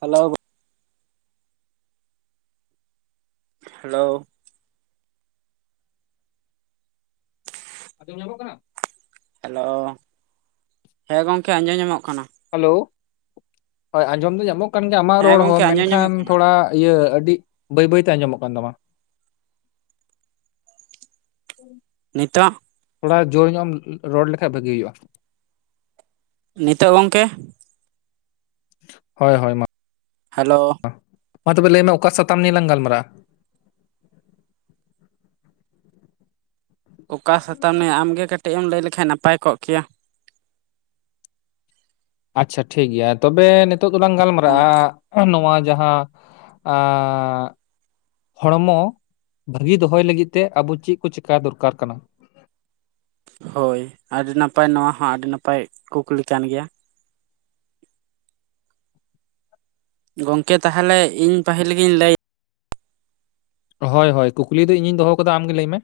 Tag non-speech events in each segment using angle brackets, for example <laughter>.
Hello hello ᱟᱸᱡᱚᱢ ᱧᱟᱢᱚᱜ ᱠᱟᱱᱟ ᱦᱮᱞᱳ ᱦᱮᱸ ᱜᱚᱝᱠᱮ ᱟᱸᱡᱚᱢ ᱧᱟᱢᱚᱜ ᱠᱟᱱᱟ ᱦᱮᱞᱳ ᱦᱳᱭ ᱟᱸᱡᱚᱢ ᱫᱚ ᱧᱟᱢᱚᱜ ᱠᱟᱱ ᱜᱮᱭᱟ ᱟᱢᱟᱜ ᱦᱮᱸ ᱨᱚᱲ ᱜᱚᱝᱠᱮ ᱦᱚᱸ ᱟᱸᱡᱚᱢ ᱢᱮᱱᱠᱷᱟᱱ ᱧᱟᱢᱚᱜ ᱠᱟᱱᱟ ᱛᱷᱚᱲᱟ ᱤᱭᱟᱹ ᱟᱹᱰᱤᱜ ᱵᱟᱹᱭ ᱵᱟᱹᱭ‌ᱛᱮ ᱟᱸᱡᱚᱢᱚᱜ ᱠᱟᱱ ᱛᱟᱢᱟ <unintelligible> ᱱᱤᱛᱚᱜ ᱛᱷᱚᱲᱟ ᱡᱳᱨ ᱧᱚᱜ ᱮᱢ ᱨᱚᱲ ᱞᱮᱠᱷᱟᱡ ᱵᱷᱟᱹᱜᱤ ᱦᱩᱭᱩᱜᱼᱟ᱾ ᱱᱤᱛᱚᱜ ᱜᱚᱝᱠᱮ ᱦᱳᱭ ᱦᱳᱭ ᱢᱟ ᱦᱮᱞᱳ ᱢᱟ ᱛᱚᱵᱮ ᱞᱟᱹᱭᱢᱮ ᱚᱠᱟ ᱥᱟᱛᱟᱢ ᱱᱤᱭᱟᱹ ᱞᱟᱝ ᱜᱟᱞᱢᱟᱨᱟᱜᱼᱟ᱾ ᱚᱠᱟ ᱥᱟᱛᱟᱢᱮ ᱟᱢᱜᱮ ᱠᱟᱹᱴᱤᱡ ᱮᱢ ᱞᱟᱹᱭ ᱞᱮᱠᱷᱟᱱ ᱱᱟᱯᱟᱭ ᱠᱚᱜ ᱠᱮᱭᱟ ᱟᱪᱪᱷᱟ ᱴᱷᱤᱠ ᱜᱮᱭᱟ ᱛᱚᱵᱮ ᱱᱤᱛᱚᱜ ᱫᱚᱞᱟᱝ ᱜᱟᱞᱢᱟᱨᱟᱜᱼᱟ ᱱᱚᱣᱟ ᱡᱟᱦᱟᱸ ᱟᱸᱻ ᱦᱚᱲᱢᱚ ᱵᱷᱟᱹᱜᱤ ᱫᱚᱦᱚᱭ ᱞᱟᱹᱜᱤᱫ ᱛᱮ ᱟᱵᱚ ᱪᱤᱫ ᱠᱚ ᱪᱮᱠᱟᱭ ᱫᱚᱨᱠᱟᱨ ᱠᱟᱱᱟ ᱦᱳᱭ ᱟᱹᱰᱤ ᱱᱟᱯᱟᱭ ᱱᱚᱣᱟ ᱦᱚᱸ ᱟᱹᱰᱤ ᱱᱟᱯᱟᱭ ᱠᱩᱠᱞᱤ ᱠᱟᱱ ᱜᱮᱭᱟ ᱜᱚᱝᱠᱮ ᱛᱟᱦᱚᱞᱮ ᱤᱧ ᱯᱟᱹᱦᱤᱞ ᱜᱤᱧ ᱞᱟᱹᱭ ᱦᱳᱭ ᱦᱳᱭ ᱠᱩᱠᱞᱤ ᱫᱚ ᱤᱧᱤᱧ ᱫᱚᱦᱚ ᱠᱟᱫᱟ ᱟᱢᱜᱮ ᱞᱟᱹᱭ ᱢᱮ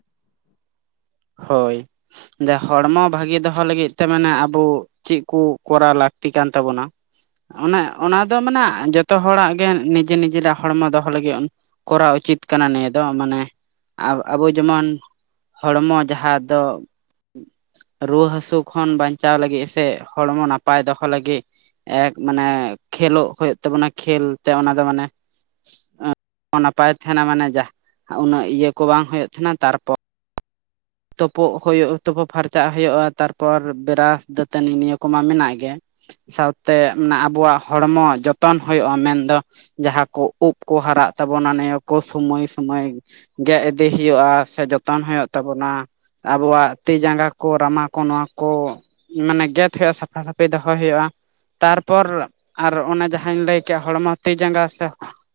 ᱦᱳᱭ ᱡᱟ ᱦᱚᱲᱢᱚ ᱵᱷᱟᱹᱜᱤ ᱫᱚᱦᱚ ᱞᱟᱹᱜᱤᱫ ᱛᱮ ᱢᱟᱱᱮ ᱟᱵᱚ ᱪᱤᱫ ᱠᱩ ᱠᱚᱨᱟᱣ ᱞᱟᱹᱠᱛᱤ ᱠᱟᱱ ᱛᱟᱵᱚᱱᱟ᱾ ᱚᱱᱮ ᱚᱱᱟ ᱫᱚ ᱢᱟᱱᱮ ᱡᱚᱛᱚ ᱦᱚᱲᱟᱜ ᱜᱮ ᱱᱤᱡᱮ ᱱᱤᱡᱮᱨᱟᱜ ᱦᱚᱲᱢᱚ ᱫᱚᱦᱚ ᱞᱟᱹᱜᱤᱫ ᱠᱚᱨᱟᱣ ᱩᱪᱤᱛ ᱠᱟᱱᱟ ᱱᱤᱭᱟᱹ ᱫᱚ ᱢᱟᱱᱮ ᱟᱵᱽ ᱟᱵᱩ ᱡᱮᱢᱚᱱ ᱦᱚᱲᱢᱚ ᱡᱟᱦᱟᱸ ᱫᱚ ᱨᱩᱣᱟᱹ ᱦᱟᱹᱥᱩ ᱠᱷᱚᱱ ᱵᱟᱧᱪᱟᱣ ᱞᱟᱹᱜᱤᱜ ᱥᱮ ᱦᱚᱲᱢᱚ ᱱᱟᱯᱟᱭ ᱫᱚᱦᱚ ᱞᱟᱹᱜᱤᱜ ᱮᱠ ᱢᱟᱱᱮ ᱠᱷᱮᱞᱚᱜ ᱦᱩᱭᱩᱜ ᱛᱟᱵᱚᱱᱟ ᱠᱷᱮᱞ ᱛᱮ ᱚᱱᱟ ᱫᱚ ᱢᱟᱱᱮ ᱱᱟᱯᱟᱭ ᱛᱟᱦᱮᱱᱟ ᱢᱟᱱᱮ ᱡᱟᱦ ᱩᱱᱟᱹᱜ ᱤᱭᱟᱹ ᱠᱚ ᱵᱟᱝ ᱦᱩᱭᱩᱜ ᱛᱟᱦᱮᱱᱟ ᱛᱟᱨᱯᱚ ᱛᱚᱯᱚᱜ ᱦᱩᱭᱩᱜᱼᱟ ᱛᱩᱯᱚ ᱯᱷᱟᱨᱪᱟᱜ ᱦᱩᱭᱩᱜᱼᱟ ᱛᱟᱨᱯᱚᱨ ᱵᱮᱨᱟᱥ ᱫᱟᱹᱛᱟᱹᱱᱤ ᱱᱤᱭᱟᱹ ᱠᱚᱢᱟ ᱢᱮᱱᱟᱜ ᱜᱮ ᱥᱟᱶᱛᱮ ᱢᱟᱱᱮ ᱟᱵᱚᱣᱟᱜ ᱦᱚᱲᱢᱚ ᱡᱚᱛᱚᱱ ᱦᱩᱭᱩᱜᱼᱟ ᱢᱮᱱ ᱫᱚ ᱡᱟᱦᱟᱸ ᱠᱚ ᱩᱵᱽ ᱠᱚ ᱦᱟᱨᱟᱜ ᱛᱟᱵᱚᱱᱟ ᱱᱤᱭᱟᱹ ᱠᱚ ᱥᱩᱢᱚᱭ ᱥᱚᱢᱚᱭ ᱜᱮᱜ ᱤᱫᱤ ᱦᱤᱭᱩᱜᱼᱟ ᱥᱮ ᱡᱚᱛᱚᱱ ᱦᱩᱭᱩᱜ ᱟ ᱛᱟᱵᱚᱱᱟ ᱟᱵᱚᱣᱟᱜ ᱛᱤ ᱡᱟᱸᱜᱟ ᱠᱚ ᱨᱟᱢᱟ ᱠᱚ ᱱᱚᱣᱟ ᱠᱚ ᱢᱟᱱᱮ ᱜᱮᱫ ᱦᱩᱭᱩᱜᱼᱟ ᱥᱟᱯᱷᱟ ᱥᱟᱹᱯᱷᱤ ᱫᱚᱦᱚᱭ ᱦᱩᱭᱩᱜᱼᱟ ᱛᱟᱨᱯᱚᱨ ᱟᱨ ᱚᱱᱮ ᱡᱟᱦᱟᱸᱧ ᱞᱟᱹᱭ ᱠᱮᱜᱼᱟ ᱦᱚᱲᱢᱚ ᱛᱤ ᱡᱟᱸᱜᱟ ᱥᱮ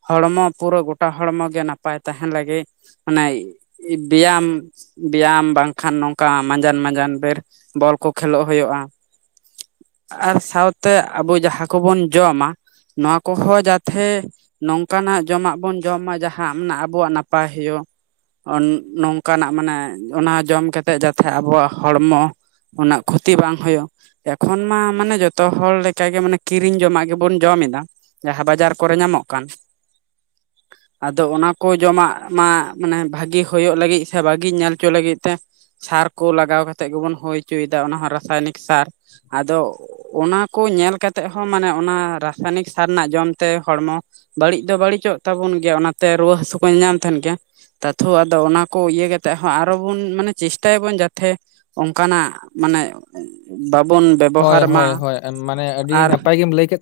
ᱦᱚᱲᱢᱚ ᱯᱩᱨᱟᱹ ᱜᱚᱴᱟ ᱦᱚᱲᱢᱚ ᱜᱮ ᱱᱟᱯᱟᱭ ᱛᱟᱦᱮᱱ ᱞᱟᱹᱜᱤᱫ ᱢᱟᱱᱮᱭ ᱵᱮᱭᱟᱢ ᱯᱮᱭᱟᱢ ᱵᱟᱝ ᱠᱷᱟᱱ ᱱᱚᱝᱠᱟ ᱢᱟᱸᱡᱟᱱ ᱢᱟᱸᱡᱟᱱ ᱵᱮᱨ ᱵᱚᱞ ᱠᱚ ᱠᱷᱮᱞᱚᱜ ᱦᱩᱭᱩᱜᱼᱟ ᱟᱨ ᱥᱟᱶᱛᱮ ᱟᱵᱚ ᱡᱟᱦᱟᱸ ᱠᱚᱵᱚᱱ ᱡᱚᱢ ᱟ ᱱᱚᱶᱟ ᱠᱚᱦᱚᱸ ᱡᱟᱛᱷᱮ ᱱᱚᱝᱠᱟᱱᱼᱟᱜ ᱡᱚᱢᱟᱜ ᱵᱚᱱ ᱡᱚᱢ ᱢᱟ ᱡᱟᱦᱟᱸ ᱟᱵᱚᱣᱟᱜ ᱱᱟᱯᱟᱭ ᱦᱳᱭᱳᱜ᱾ ᱱᱚᱝᱠᱟᱱᱼᱟᱜ ᱢᱟᱱᱮ ᱚᱱᱟ ᱡᱚᱢ ᱠᱟᱛᱮᱫ ᱡᱟᱛᱮ ᱟᱵᱚᱣᱟᱜ ᱦᱚᱲᱢᱚ ᱩᱱᱟᱹᱜ ᱠᱷᱚᱛᱤ ᱵᱟᱝ ᱦᱩᱭᱩᱜ ᱮᱠᱷᱚᱱ ᱢᱟ ᱢᱟᱱᱮ ᱡᱚᱛᱚ ᱦᱚᱲ ᱞᱮᱠᱟᱜᱮ ᱢᱟᱱᱮ ᱠᱤᱨᱤᱧ ᱡᱚᱢᱼᱟᱜ ᱜᱮᱵᱚᱱ ᱡᱚᱢ ᱮᱫᱟ᱾ ᱡᱟᱦᱟᱸ ᱵᱟᱡᱟᱨ ᱠᱚᱨᱮ ᱧᱟᱢᱚᱜ ᱠᱟᱱ᱾ ᱟᱫᱚ ᱚᱱᱟ ᱠᱚ ᱡᱚᱢᱟᱜ ᱢᱟ ᱢᱟᱱᱮ ᱵᱷᱟᱜᱤ ᱦᱳᱭᱳᱜ ᱞᱟᱹᱜᱤᱫ ᱥᱮ ᱵᱷᱟᱜᱤ ᱧᱮᱞ ᱦᱚᱪᱚ ᱞᱟᱹᱜᱤᱫ ᱛᱮ ᱥᱟᱨ ᱠᱚ ᱞᱟᱜᱟᱣ ᱠᱟᱛᱮᱫ ᱜᱮᱵᱚᱱ ᱦᱩᱭ ᱦᱚᱪᱚᱭ ᱮᱫᱟ ᱚᱱᱟ ᱦᱚᱸ ᱨᱟᱥᱟᱭᱚᱱᱤᱠ ᱥᱟᱨ ᱟᱫᱚ ᱚᱱᱟ ᱠᱚ ᱧᱮᱞ ᱠᱟᱛᱮᱜ ᱦᱚᱸ ᱢᱟᱱᱮ ᱚᱱᱟ ᱨᱟᱥᱟᱭᱱᱤᱠ ᱥᱟᱨ ᱨᱮᱱᱟᱜ ᱡᱚᱢ ᱛᱮ ᱦᱚᱲᱢᱚ ᱵᱟᱹᱲᱤᱡ ᱫᱚ ᱵᱟᱹᱲᱤᱡᱼᱚᱜ ᱛᱟᱵᱚᱱ ᱜᱮᱭᱟ ᱚᱱᱟᱛᱮ ᱨᱩᱣᱟᱹ ᱦᱟᱹᱥᱩ ᱠᱚ ᱧᱮᱧᱟᱢ ᱛᱟᱦᱮᱸᱱ ᱜᱮᱭᱟ ᱛᱟᱛᱷᱚ ᱟᱫᱚ ᱚᱱᱟ ᱠᱚ ᱤᱭᱟᱹ ᱠᱟᱛᱮ ᱟᱨᱚ ᱵᱚᱱ ᱢᱟᱱᱮ ᱪᱮᱥᱴᱟᱭ ᱟᱵᱚᱱ ᱡᱟᱛᱮ ᱚᱱᱠᱟᱱᱼᱟᱜ ᱢᱟᱱᱮ ᱵᱟᱵᱚᱱ ᱦᱳᱭ, ᱵᱮᱵᱚᱦᱟᱨ ᱢᱟ ᱦᱳᱭ, ᱟᱨ <unintelligible>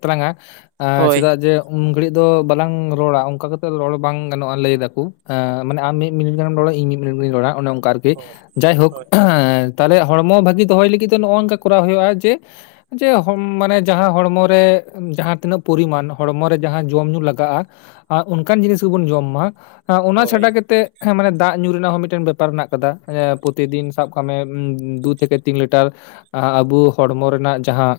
ᱦᱳᱭ ᱪᱮᱫᱽ -ᱟ ᱡᱮ ᱩᱱ ᱜᱷᱟᱹᱲᱤᱡ ᱫᱚ ᱵᱟᱞᱟᱝ ᱨᱚᱲᱟ ᱚᱱᱠᱟ ᱠᱟᱛᱮᱜ ᱨᱚᱲ ᱵᱟᱝ ᱜᱟᱱᱚᱜᱼᱟ ᱞᱟᱹᱭ ᱫᱟᱠᱚ ᱢᱟᱱᱮ ᱟᱢ ᱢᱤᱫ ᱢᱤᱫ ᱜᱟᱱ ᱮᱢ ᱨᱚᱲ ᱟ ᱤᱧ ᱢᱤᱫ ᱜᱟᱱᱤᱧ ᱨᱚᱲᱟ ᱟᱨᱠᱤ ᱡᱟᱭᱦᱳᱠ ᱦᱳᱭ ᱛᱟᱦᱞᱮ ᱦᱚᱲᱢᱚ ᱵᱷᱟᱹᱜᱤ ᱫᱚᱦᱚᱭ ᱞᱟᱹᱜᱤᱫ ᱛᱮ ᱱᱚᱜᱼᱚ ᱱᱚᱜᱝᱠᱟ ᱠᱚᱨᱟᱣ ᱦᱩᱭᱩᱜᱼᱟ ᱛᱮ ᱡᱮ ᱢᱟᱱᱮ ᱡᱟᱦᱟᱸ ᱦᱚᱲᱢᱚ ᱨᱮ ᱡᱟᱦᱟᱸ ᱛᱤᱱᱟᱹᱜ ᱯᱚᱨᱤᱢᱟᱱ ᱦᱚᱲᱢᱚ ᱨᱮ ᱡᱟᱦᱟᱸ ᱡᱚᱢ ᱧᱩ ᱞᱟᱜᱟᱜᱼᱟ ᱟᱨ ᱚᱱᱠᱟᱱ ᱡᱤᱱᱤᱥ ᱜᱮᱵᱚᱱ ᱡᱚᱢ ᱢᱟ ᱚᱱᱟ ᱪᱷᱟᱰᱟ ᱠᱟᱛᱮᱫ ᱦᱮᱸ ᱢᱟᱱᱮ ᱫᱟᱜ ᱧᱩ ᱨᱮᱱᱟᱜ ᱦᱚᱸ ᱢᱤᱫ ᱴᱮᱱ ᱵᱮᱯᱟᱨ ᱢᱮᱱᱟᱜ ᱠᱟᱫᱟ ᱯᱨᱚᱛᱤᱫᱤᱱ ᱥᱟᱵ ᱠᱟᱜ ᱢᱮ ᱫᱩ ᱛᱷᱮᱠᱮ ᱛᱤᱱ ᱞᱤᱴᱟᱨ ᱟᱵᱚ ᱦᱚᱲᱢᱚ ᱨᱮᱱᱟᱜ ᱡᱟᱦᱟᱸ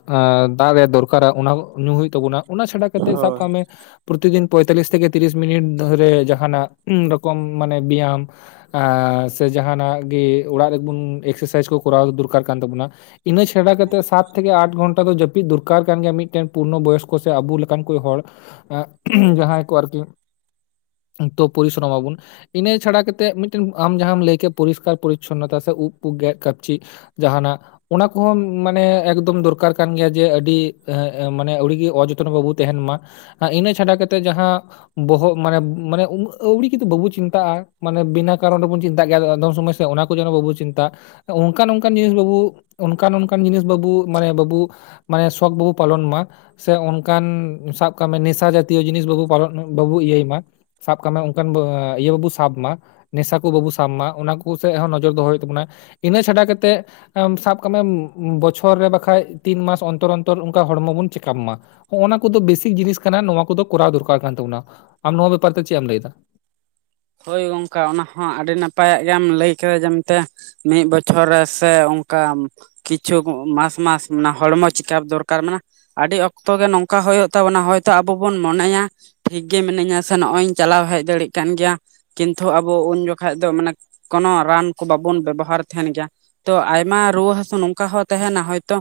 ᱫᱟᱜ ᱨᱮᱭᱟᱜ ᱫᱚᱨᱠᱟᱨ ᱟ ᱚᱱᱟ ᱧᱩ ᱦᱩᱭᱩᱜ ᱛᱟᱵᱚᱱᱟ᱾ ᱚᱱᱟ ᱪᱷᱟᱰᱟ ᱠᱟᱛᱮᱫ ᱥᱟᱵ ᱠᱟᱜ ᱢᱮ᱾ ᱯᱨᱚᱛᱤ ᱫᱤᱱ ᱯᱚᱸᱭᱛᱟᱞᱤᱥ ᱛᱷᱮᱠᱮ ᱛᱤᱨᱤᱥ ᱢᱤᱱᱤᱴ ᱫᱷᱚᱨᱮ ᱡᱟᱦᱟᱸᱱᱼᱟᱜ ᱨᱚᱠᱚᱢ ᱢᱟᱱᱮ ᱵᱮᱭᱟᱢ ᱥᱮ ᱡᱟᱦᱟᱸᱱᱼᱟᱜ ᱜᱮ ᱚᱲᱟᱜ ᱨᱮᱵᱚᱱ ᱮᱠᱥᱮᱥᱟᱭᱤᱡᱽ ᱠᱚ ᱠᱚᱨᱟᱣ ᱫᱚᱨᱠᱟᱨ ᱠᱟᱱ ᱛᱟᱵᱚᱱᱟ᱾ ᱤᱱᱟᱹ ᱪᱷᱟᱰᱟ ᱠᱟᱛᱮᱫ ᱥᱟᱛ ᱛᱷᱮᱠᱮ ᱟᱴ ᱜᱷᱚᱱᱟᱴᱚ ᱫᱚ ᱡᱟᱹᱯᱤᱫ ᱫᱚᱨᱠᱟᱨ ᱠᱟᱱ ᱜᱮᱭᱟ ᱢᱤᱫ ᱴᱮᱱ ᱯᱩᱨᱱᱚ ᱵᱚᱭᱚᱥᱠᱚ ᱥᱮ ᱟᱵᱚ ᱞᱮᱠᱟᱱ ᱠᱚ ᱦᱚᱲ ᱦᱳᱭ ᱡᱟᱦᱟᱸᱭ ᱠᱚ ᱟᱨᱠᱤ ᱛᱚ ᱯᱚᱨᱤᱥᱨᱚᱢ ᱟᱵᱚᱱ ᱤᱱᱟᱹ ᱪᱷᱟᱲᱟ ᱠᱟᱛᱮᱫ ᱢᱤᱫ ᱴᱮᱱ ᱟᱢ ᱡᱟᱦᱟᱸᱟᱢ ᱞᱟᱹᱭ ᱠᱮ ᱯᱚᱨᱤᱥᱠᱟᱨ ᱯᱚᱨᱤᱪᱷᱱᱚᱛᱟ ᱥᱮ ᱩᱵ ᱜᱮᱫ ᱠᱟᱯᱪᱤ ᱡᱟᱦᱟᱸ ᱱᱟᱜ ᱚᱱᱟ ᱠᱩᱦᱚᱸᱢ ᱢᱟᱱᱮ ᱮᱠᱫᱚᱢ ᱫᱚᱨᱠᱟᱨ ᱠᱟᱱ ᱜᱮᱭᱟ ᱡᱮ ᱟᱹᱰᱤ ᱢᱟᱱᱮ ᱟᱹᱣᱲᱤ ᱜᱮ ᱚᱡᱚᱛᱚᱱᱚ ᱵᱟᱵᱚ ᱛᱟᱦᱮᱱ ᱢᱟ᱾ ᱟᱨ ᱤᱱᱟᱹ ᱪᱷᱟᱰᱟ ᱠᱟᱛᱮᱫ ᱡᱟᱦᱟᱸ ᱵᱚᱦᱚᱜ ᱢᱟᱱᱮ ᱢᱟᱱᱮ ᱟᱹᱣᱲᱤ ᱜᱤᱫᱚ ᱵᱟᱵᱚ ᱪᱤᱱᱛᱟᱜ-ᱟ ᱢᱟᱱᱮ ᱵᱤᱱᱟ ᱠᱟᱨᱚᱱ ᱨᱮᱵᱚᱱ ᱪᱤᱱᱛᱟᱜ ᱜᱮᱭᱟ ᱟᱫᱚᱢ ᱥᱚᱢᱚᱭ ᱚᱱᱟ ᱠᱚ ᱡᱮᱱᱚ ᱵᱟᱵᱚ ᱪᱤᱱᱛᱟᱜ ᱚᱱᱠᱟᱱ ᱚᱱᱠᱟᱱ ᱡᱤᱱᱤᱥ ᱵᱟᱵᱚ ᱚᱱᱠ ᱚᱱᱠ ᱚᱱᱠᱟᱱ ᱡᱤᱱᱤᱥ ᱵᱟᱵᱚ ᱢᱟᱱᱮ ᱵᱟᱵᱚ ᱢᱟᱱᱮ ᱥᱚᱠ ᱵᱟᱵᱚᱱ ᱯᱟᱞᱚᱱ ᱢᱟ ᱥᱮ ᱚᱱᱠᱟᱱ ᱥᱟᱵ ᱠᱟᱢᱤ ᱱᱮᱥᱟ ᱡᱟᱛᱤᱭᱚ ᱡᱤᱱᱤᱥ ᱵᱟᱵᱩ ᱯᱟᱞᱚᱱ ᱵᱟᱵᱚᱱ ᱤᱭᱟᱹᱭ ᱢᱟ᱾ ᱥᱟᱵ ᱠᱟᱜ ᱢᱮ ᱚᱱᱠᱟᱱ ᱤᱭᱟᱹ ᱵᱟᱵᱩ ᱥᱟᱵ ᱢᱟ᱾ ᱱᱮᱥᱟ ᱠᱚ ᱵᱟᱵᱩ ᱥᱟᱵ ᱢᱟ ᱚᱱᱟ ᱠᱚ ᱥᱮᱫ ᱦᱚᱸ ᱱᱚᱡᱚᱨ ᱫᱚᱦᱚᱭ ᱦᱩᱭᱩᱜ ᱛᱟᱵᱚᱱᱟ᱾ ᱤᱱᱟᱹ ᱪᱷᱟᱰᱟ ᱠᱟᱛᱮᱫ ᱟᱢ ᱥᱟᱵ ᱠᱟᱜ ᱢᱮᱢ ᱵᱚᱪᱷᱚᱨ ᱨᱮ ᱵᱟᱠᱷᱟᱡ ᱛᱤᱱ ᱢᱟᱥ ᱚᱱᱛᱚᱨ ᱚᱱᱛᱚᱨ ᱚᱱᱠᱟ ᱦᱚᱲᱢᱚ ᱵᱚᱱ ᱪᱮᱠᱟᱯ ᱢᱟ᱾ ᱦᱚᱜ ᱱᱚᱣᱟ ᱠᱚ ᱫᱚ ᱵᱮᱥᱤᱠ ᱡᱤᱱᱤᱥ ᱠᱟᱱᱟ ᱱᱚᱶᱟ ᱠᱚ ᱫᱚ ᱠᱚᱨᱟᱣ ᱫᱚᱨᱠᱟᱨ ᱠᱟᱱ ᱛᱟᱵᱚᱱᱟ᱾ ᱟᱢ ᱱᱚᱶᱟ ᱵᱮᱯᱟᱨ ᱛᱮ ᱪᱮᱫ ᱮᱢ ᱞᱟᱹᱭ ᱫᱟ? ᱦᱳᱭ ᱜᱚᱝᱠᱮ ᱚᱱᱟ ᱦᱚᱸ ᱟᱹᱰᱤ ᱱᱟᱯᱟᱭᱟᱜ ᱜᱮᱭᱟᱢ ᱞᱟᱹᱭ ᱠᱮᱫᱟ ᱡᱮᱱᱛᱮ ᱢᱤᱫ ᱵᱚᱪᱷᱚᱨ ᱨᱮ ᱥᱮ ᱚᱱᱠᱟ ᱠᱤᱪᱩ ᱢᱟᱥ ᱢᱟᱥ ᱢᱟᱱᱮ ᱦᱚᱲᱢᱚ ᱪᱮᱠᱟᱯ ᱫᱚᱨᱠᱟᱨ ᱢᱟᱱᱮ ᱟᱹᱰᱤ ᱚᱠᱛᱚ ᱜᱮ ᱱᱚᱝᱠᱟ ᱦᱩᱭᱩᱜ ᱛᱟᱵᱚᱱᱟ ᱦᱚᱭ ᱛᱚ ᱟᱵᱚ ᱵᱚᱱ ᱢᱚᱱᱮᱭᱟ᱾ ᱴᱷᱤᱠ ᱜᱮ ᱢᱤᱱᱟᱹᱧᱟ ᱥᱮ ᱱᱚᱜᱚᱭ ᱤᱧ ᱪᱟᱞᱟᱣ ᱦᱮᱡ ᱫᱟᱲᱮᱭᱟᱜ ᱠᱟᱱ ᱜᱮᱭᱟ᱾ ᱠᱤᱱᱛᱩ ᱟᱵᱚ ᱩᱱ ᱡᱚᱠᱷᱟᱡ ᱫᱚ ᱢᱟᱱᱮ ᱠᱚᱱᱚ ᱨᱟᱱ ᱠᱚ ᱵᱟᱵᱚᱱ ᱵᱮᱵᱚᱦᱟᱨ ᱛᱟᱦᱮᱱ ᱜᱮᱭᱟ᱾ ᱛᱚ ᱟᱭᱢᱟ ᱨᱩᱣᱟᱹ ᱦᱟᱹᱥᱩ ᱱᱚᱝᱠᱟ ᱦᱚᱸ ᱛᱟᱦᱮᱱᱟ ᱦᱚᱭ ᱛᱚ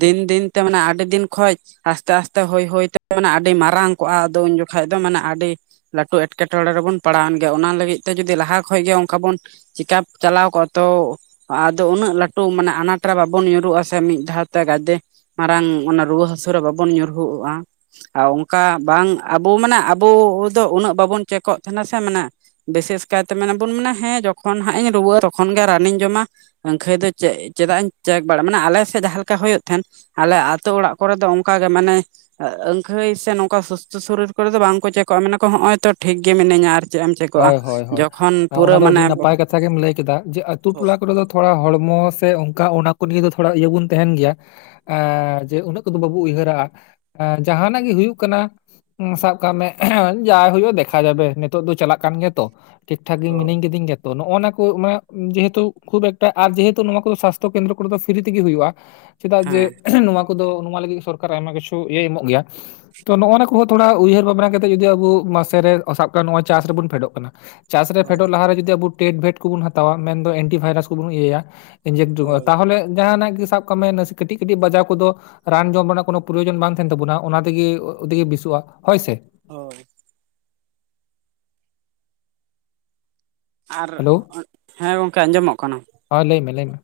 ᱫᱤᱱ ᱫᱤᱱ ᱛᱮ ᱢᱟᱱᱮ ᱟᱹᱰᱤ ᱫᱤᱱ ᱠᱷᱚᱡ, ᱟᱥᱛᱮ ᱟᱥᱛᱮ ᱦᱩᱭ ᱦᱩᱭ ᱢᱟᱱᱮ ᱟᱹᱰᱤ ᱢᱟᱨᱟᱝ ᱠᱚᱜ-ᱟ ᱟᱫᱚ ᱩᱱ ᱡᱚᱠᱷᱟᱡ ᱫᱚ ᱢᱟᱱᱮ ᱟᱹᱰᱤ ᱞᱟᱹᱴᱩ ᱮᱸᱴᱠᱮ ᱴᱚᱬᱮ ᱨᱮᱵᱚᱱ ᱯᱟᱲᱟᱣ ᱮᱱ ᱜᱮᱭᱟ ᱚᱱᱟ ᱞᱟᱹᱜᱤᱫ ᱛᱮ ᱡᱩᱫᱤ ᱞᱟᱦᱟ ᱠᱷᱚᱡ ᱜᱮ ᱚᱱᱠᱟ ᱵᱚᱱ ᱪᱮᱠᱟᱯ ᱪᱟᱞᱟᱣ ᱠᱚᱜ-ᱟ ᱛᱚ ᱟᱫᱚ ᱩᱱᱟᱹᱜ ᱞᱟᱹᱴᱩ ᱢᱟᱱᱮ ᱟᱱᱟᱴ ᱨᱮ ᱵᱟᱵᱚᱱ ᱧᱩᱨᱩᱜ-ᱟ ᱥᱮ ᱢᱤᱫ ᱫᱷᱟᱣ ᱛᱮ ᱜᱟᱫᱮ ᱢᱟᱨᱟᱝ ᱚᱱᱟ ᱨᱩᱣᱟᱹ ᱦᱟᱹᱥᱩ ᱨᱮ ᱵᱟᱵᱚᱱ ᱧᱩᱨᱦᱩᱜ-ᱟ᱾ ᱟᱨ ᱚᱱᱠᱟ ᱵᱟᱝ ᱟᱵᱚ ᱢᱟᱱᱮ ᱟᱵᱚ ᱫᱚ ᱩᱱᱟᱹᱜ ᱵᱟᱵᱚᱱ ᱪᱮᱠᱚᱜ ᱛᱟᱦᱮᱱᱟ ᱥᱮ ᱢᱟᱱᱮ ᱵᱤᱥᱮᱥ ᱠᱟᱭᱛᱮ ᱢᱮᱱᱟ ᱵᱚᱱ ᱢᱮᱱᱟ ᱦᱮᱸ ᱡᱚᱠᱷᱚᱱ ᱦᱟᱸᱜ ᱤᱧ ᱨᱩᱣᱟᱹ ᱛᱚᱠᱷᱚᱱ ᱜᱮ ᱨᱟᱱᱤᱧ ᱡᱚᱢᱟ ᱮᱱᱠᱷᱟᱹᱡ ᱫᱚ ᱪᱮᱫ ᱪᱮᱫᱟᱜ ᱤᱧ ᱪᱮᱠ ᱵᱟᱲᱟᱜ ᱢᱟᱱᱮ ᱟᱞᱮ ᱥᱮᱫ ᱡᱟᱦᱟᱸ ᱞᱮᱠᱟ ᱦᱩᱭᱩᱜ ᱛᱟᱦᱮᱸᱱ ᱟᱞᱮ ᱟᱹᱛᱩ ᱚᱲᱟᱜ ᱠᱚ ᱨᱮ ᱫᱚ ᱚᱱᱠᱟ ᱜᱮ ᱢᱟᱱᱮ ᱟᱹᱠᱷᱟᱹᱭ ᱥᱮ ᱱᱚᱝᱠᱟ ᱥᱩᱥᱛᱚ ᱥᱚᱨᱤᱨ ᱠᱚ ᱨᱮ ᱫᱚ ᱵᱟᱝ ᱠᱚ ᱪᱮᱠᱚᱜ-ᱟ ᱢᱮᱱᱟ ᱠᱚ ᱦᱚᱸᱜ-ᱚᱭ ᱛᱚ ᱴᱷᱤᱠ ᱜᱮ ᱢᱤᱵᱤᱧᱟ ᱟᱨ ᱪᱮᱫ ᱮᱢ ᱪᱮᱠ ᱦᱚᱭ ᱦᱚᱭ ᱦᱚᱭ ᱚᱱᱟ ᱫᱚ ᱟᱹᱰᱤ ᱱᱟᱯᱟᱭ ᱠᱟᱛᱷᱟ ᱜᱮᱢ ᱞᱟᱹᱭ ᱠᱮᱫᱟ ᱡᱮ ᱟᱹᱛᱩ ᱦᱳᱭ ᱴᱚᱞᱟ ᱠᱚ ᱨᱮ ᱫᱚ ᱛᱷᱚᱲᱟ ᱦᱚᱲᱢᱚ ᱥᱮ ᱚᱱᱠᱟ ᱚᱱᱟ ᱠᱚ ᱱᱤᱭᱮ ᱫᱚ ᱛᱷᱚᱲᱟ ᱤᱭᱟᱹ ᱵᱚᱱ ᱛᱟᱦᱮᱱ ᱜᱮᱭᱟ᱾ ᱮᱸ ᱡᱮ ᱩᱱᱟᱹᱜ ᱠᱚᱫᱚ ᱵᱟᱵᱚ ᱩᱭᱦᱟᱹᱨᱟᱜ-ᱟ ᱮ ᱡᱟᱦᱟᱱᱟᱜ ᱜᱮ ᱦᱩᱭᱩᱜ ᱠᱟᱱᱟ ᱥᱟᱵ ᱠᱟᱜ ᱢᱮ ᱡᱟ ᱦᱩᱭᱩᱜ-ᱟ ᱫᱮᱠᱷᱟ ᱡᱟᱵᱮ ᱱᱤᱛᱚᱜ ᱫᱚ ᱪᱟᱞᱟᱜ ᱠᱟᱱ ᱜᱮᱭᱟ ᱛᱚ ᱴᱷᱤᱠ ᱴᱷᱟᱠ ᱜᱮ ᱦᱳᱭ ᱢᱤᱱᱤᱧ ᱠᱤᱫᱤᱧ ᱜᱮᱭᱟ ᱛᱚ ᱛᱚ ᱱᱚᱜ-ᱚ ᱱᱚᱣᱟ ᱠᱚ ᱚᱱᱟ ᱡᱮᱦᱮᱛᱩ ᱠᱷᱩᱵᱽ ᱮᱠᱴᱟ ᱟᱨ ᱡᱮᱦᱮᱛᱩ ᱱᱚᱣᱟ ᱠᱚᱫᱚ ᱥᱟᱥᱛᱷᱚ ᱠᱮᱱᱫᱨᱚ ᱠᱚ ᱨᱮ ᱫᱚ ᱯᱷᱤᱨᱤ ᱛᱮ ᱜᱮ ᱦᱩᱭᱩᱜ-ᱟ᱾ ᱪᱮᱫᱟᱜ ᱡᱮ ᱦᱮᱸ ᱱᱚᱶᱟ ᱠᱚ ᱫᱚ ᱱᱚᱣᱟ ᱞᱟᱹᱜᱤᱫ ᱥᱚᱨᱠᱟᱨ ᱟᱭᱢᱟ ᱠᱤᱪᱷᱩ ᱤᱭᱟᱹᱭ ᱮᱢᱚᱜ ᱜᱮᱭᱟ ᱛᱚ ᱱᱚᱜ-ᱱᱟ ᱠᱚᱦᱚᱸ ᱛᱷᱚᱲᱟ ᱩᱭᱦᱟᱹᱨ ᱵᱷᱟᱵᱽᱱᱟ ᱠᱟᱛᱮᱜ ᱡᱩᱫᱤ ᱟᱵᱚ ᱢᱟᱥᱮ ᱨᱮ ᱥᱟᱵ ᱠᱟᱢ ᱪᱟᱥ ᱨᱮᱵᱩᱱ ᱯᱷᱮᱰᱚᱜ ᱠᱟᱱᱟ ᱪᱟᱥ ᱨᱮ ᱯᱷᱮᱰᱚᱜ ᱦᱳᱭ ᱞᱟᱦᱟ ᱨᱮ ᱡᱩᱫᱤ ᱟᱵᱚ ᱴᱮᱰᱵᱷᱮᱴ ᱠᱚᱵᱚᱱ ᱦᱟᱛᱟᱣᱟ ᱢᱮᱱᱫᱚ ᱮᱱᱴᱤ ᱵᱷᱟᱭᱨᱟᱥ ᱠᱚᱵᱚᱱ ᱤᱭᱟᱹᱭᱟ ᱤᱧᱡᱮᱠᱴᱚᱜ-ᱟ ᱦᱳᱭ ᱛᱟᱦᱚᱞᱮ ᱡᱟᱦᱟᱱᱟᱜ ᱜᱮ ᱥᱟᱵ ᱠᱟᱜ ᱢᱮ ᱱᱟᱥᱮ ᱠᱟᱹᱴᱤᱡ ᱠᱟᱹᱴᱤᱡ ᱵᱟᱡᱟᱣ ᱠᱚ ᱫᱚ ᱨᱟᱱ ᱡᱚᱢ ᱨᱮᱱᱟᱜ ᱠᱚᱱᱚ ᱯᱨᱚᱭᱚᱡᱚᱱ ᱵᱟᱝ ᱛᱟᱦᱮᱱ ᱛᱟᱵᱚᱱᱟ ᱚᱱᱟ ᱛᱮᱜᱮ ᱛᱮᱜᱮ ᱵᱮᱥᱚᱜ-ᱟ ᱦᱚᱭ ᱥᱮ ᱦᱚᱭ ᱟᱨ ᱦᱮᱸ ᱜᱚᱝᱠᱮ ᱟᱸᱡᱚᱢᱚᱜ ᱠᱟᱱᱟ ᱦᱟ ᱞᱟᱹᱭ ᱢᱮ ᱞᱟᱹᱭ ᱢᱮ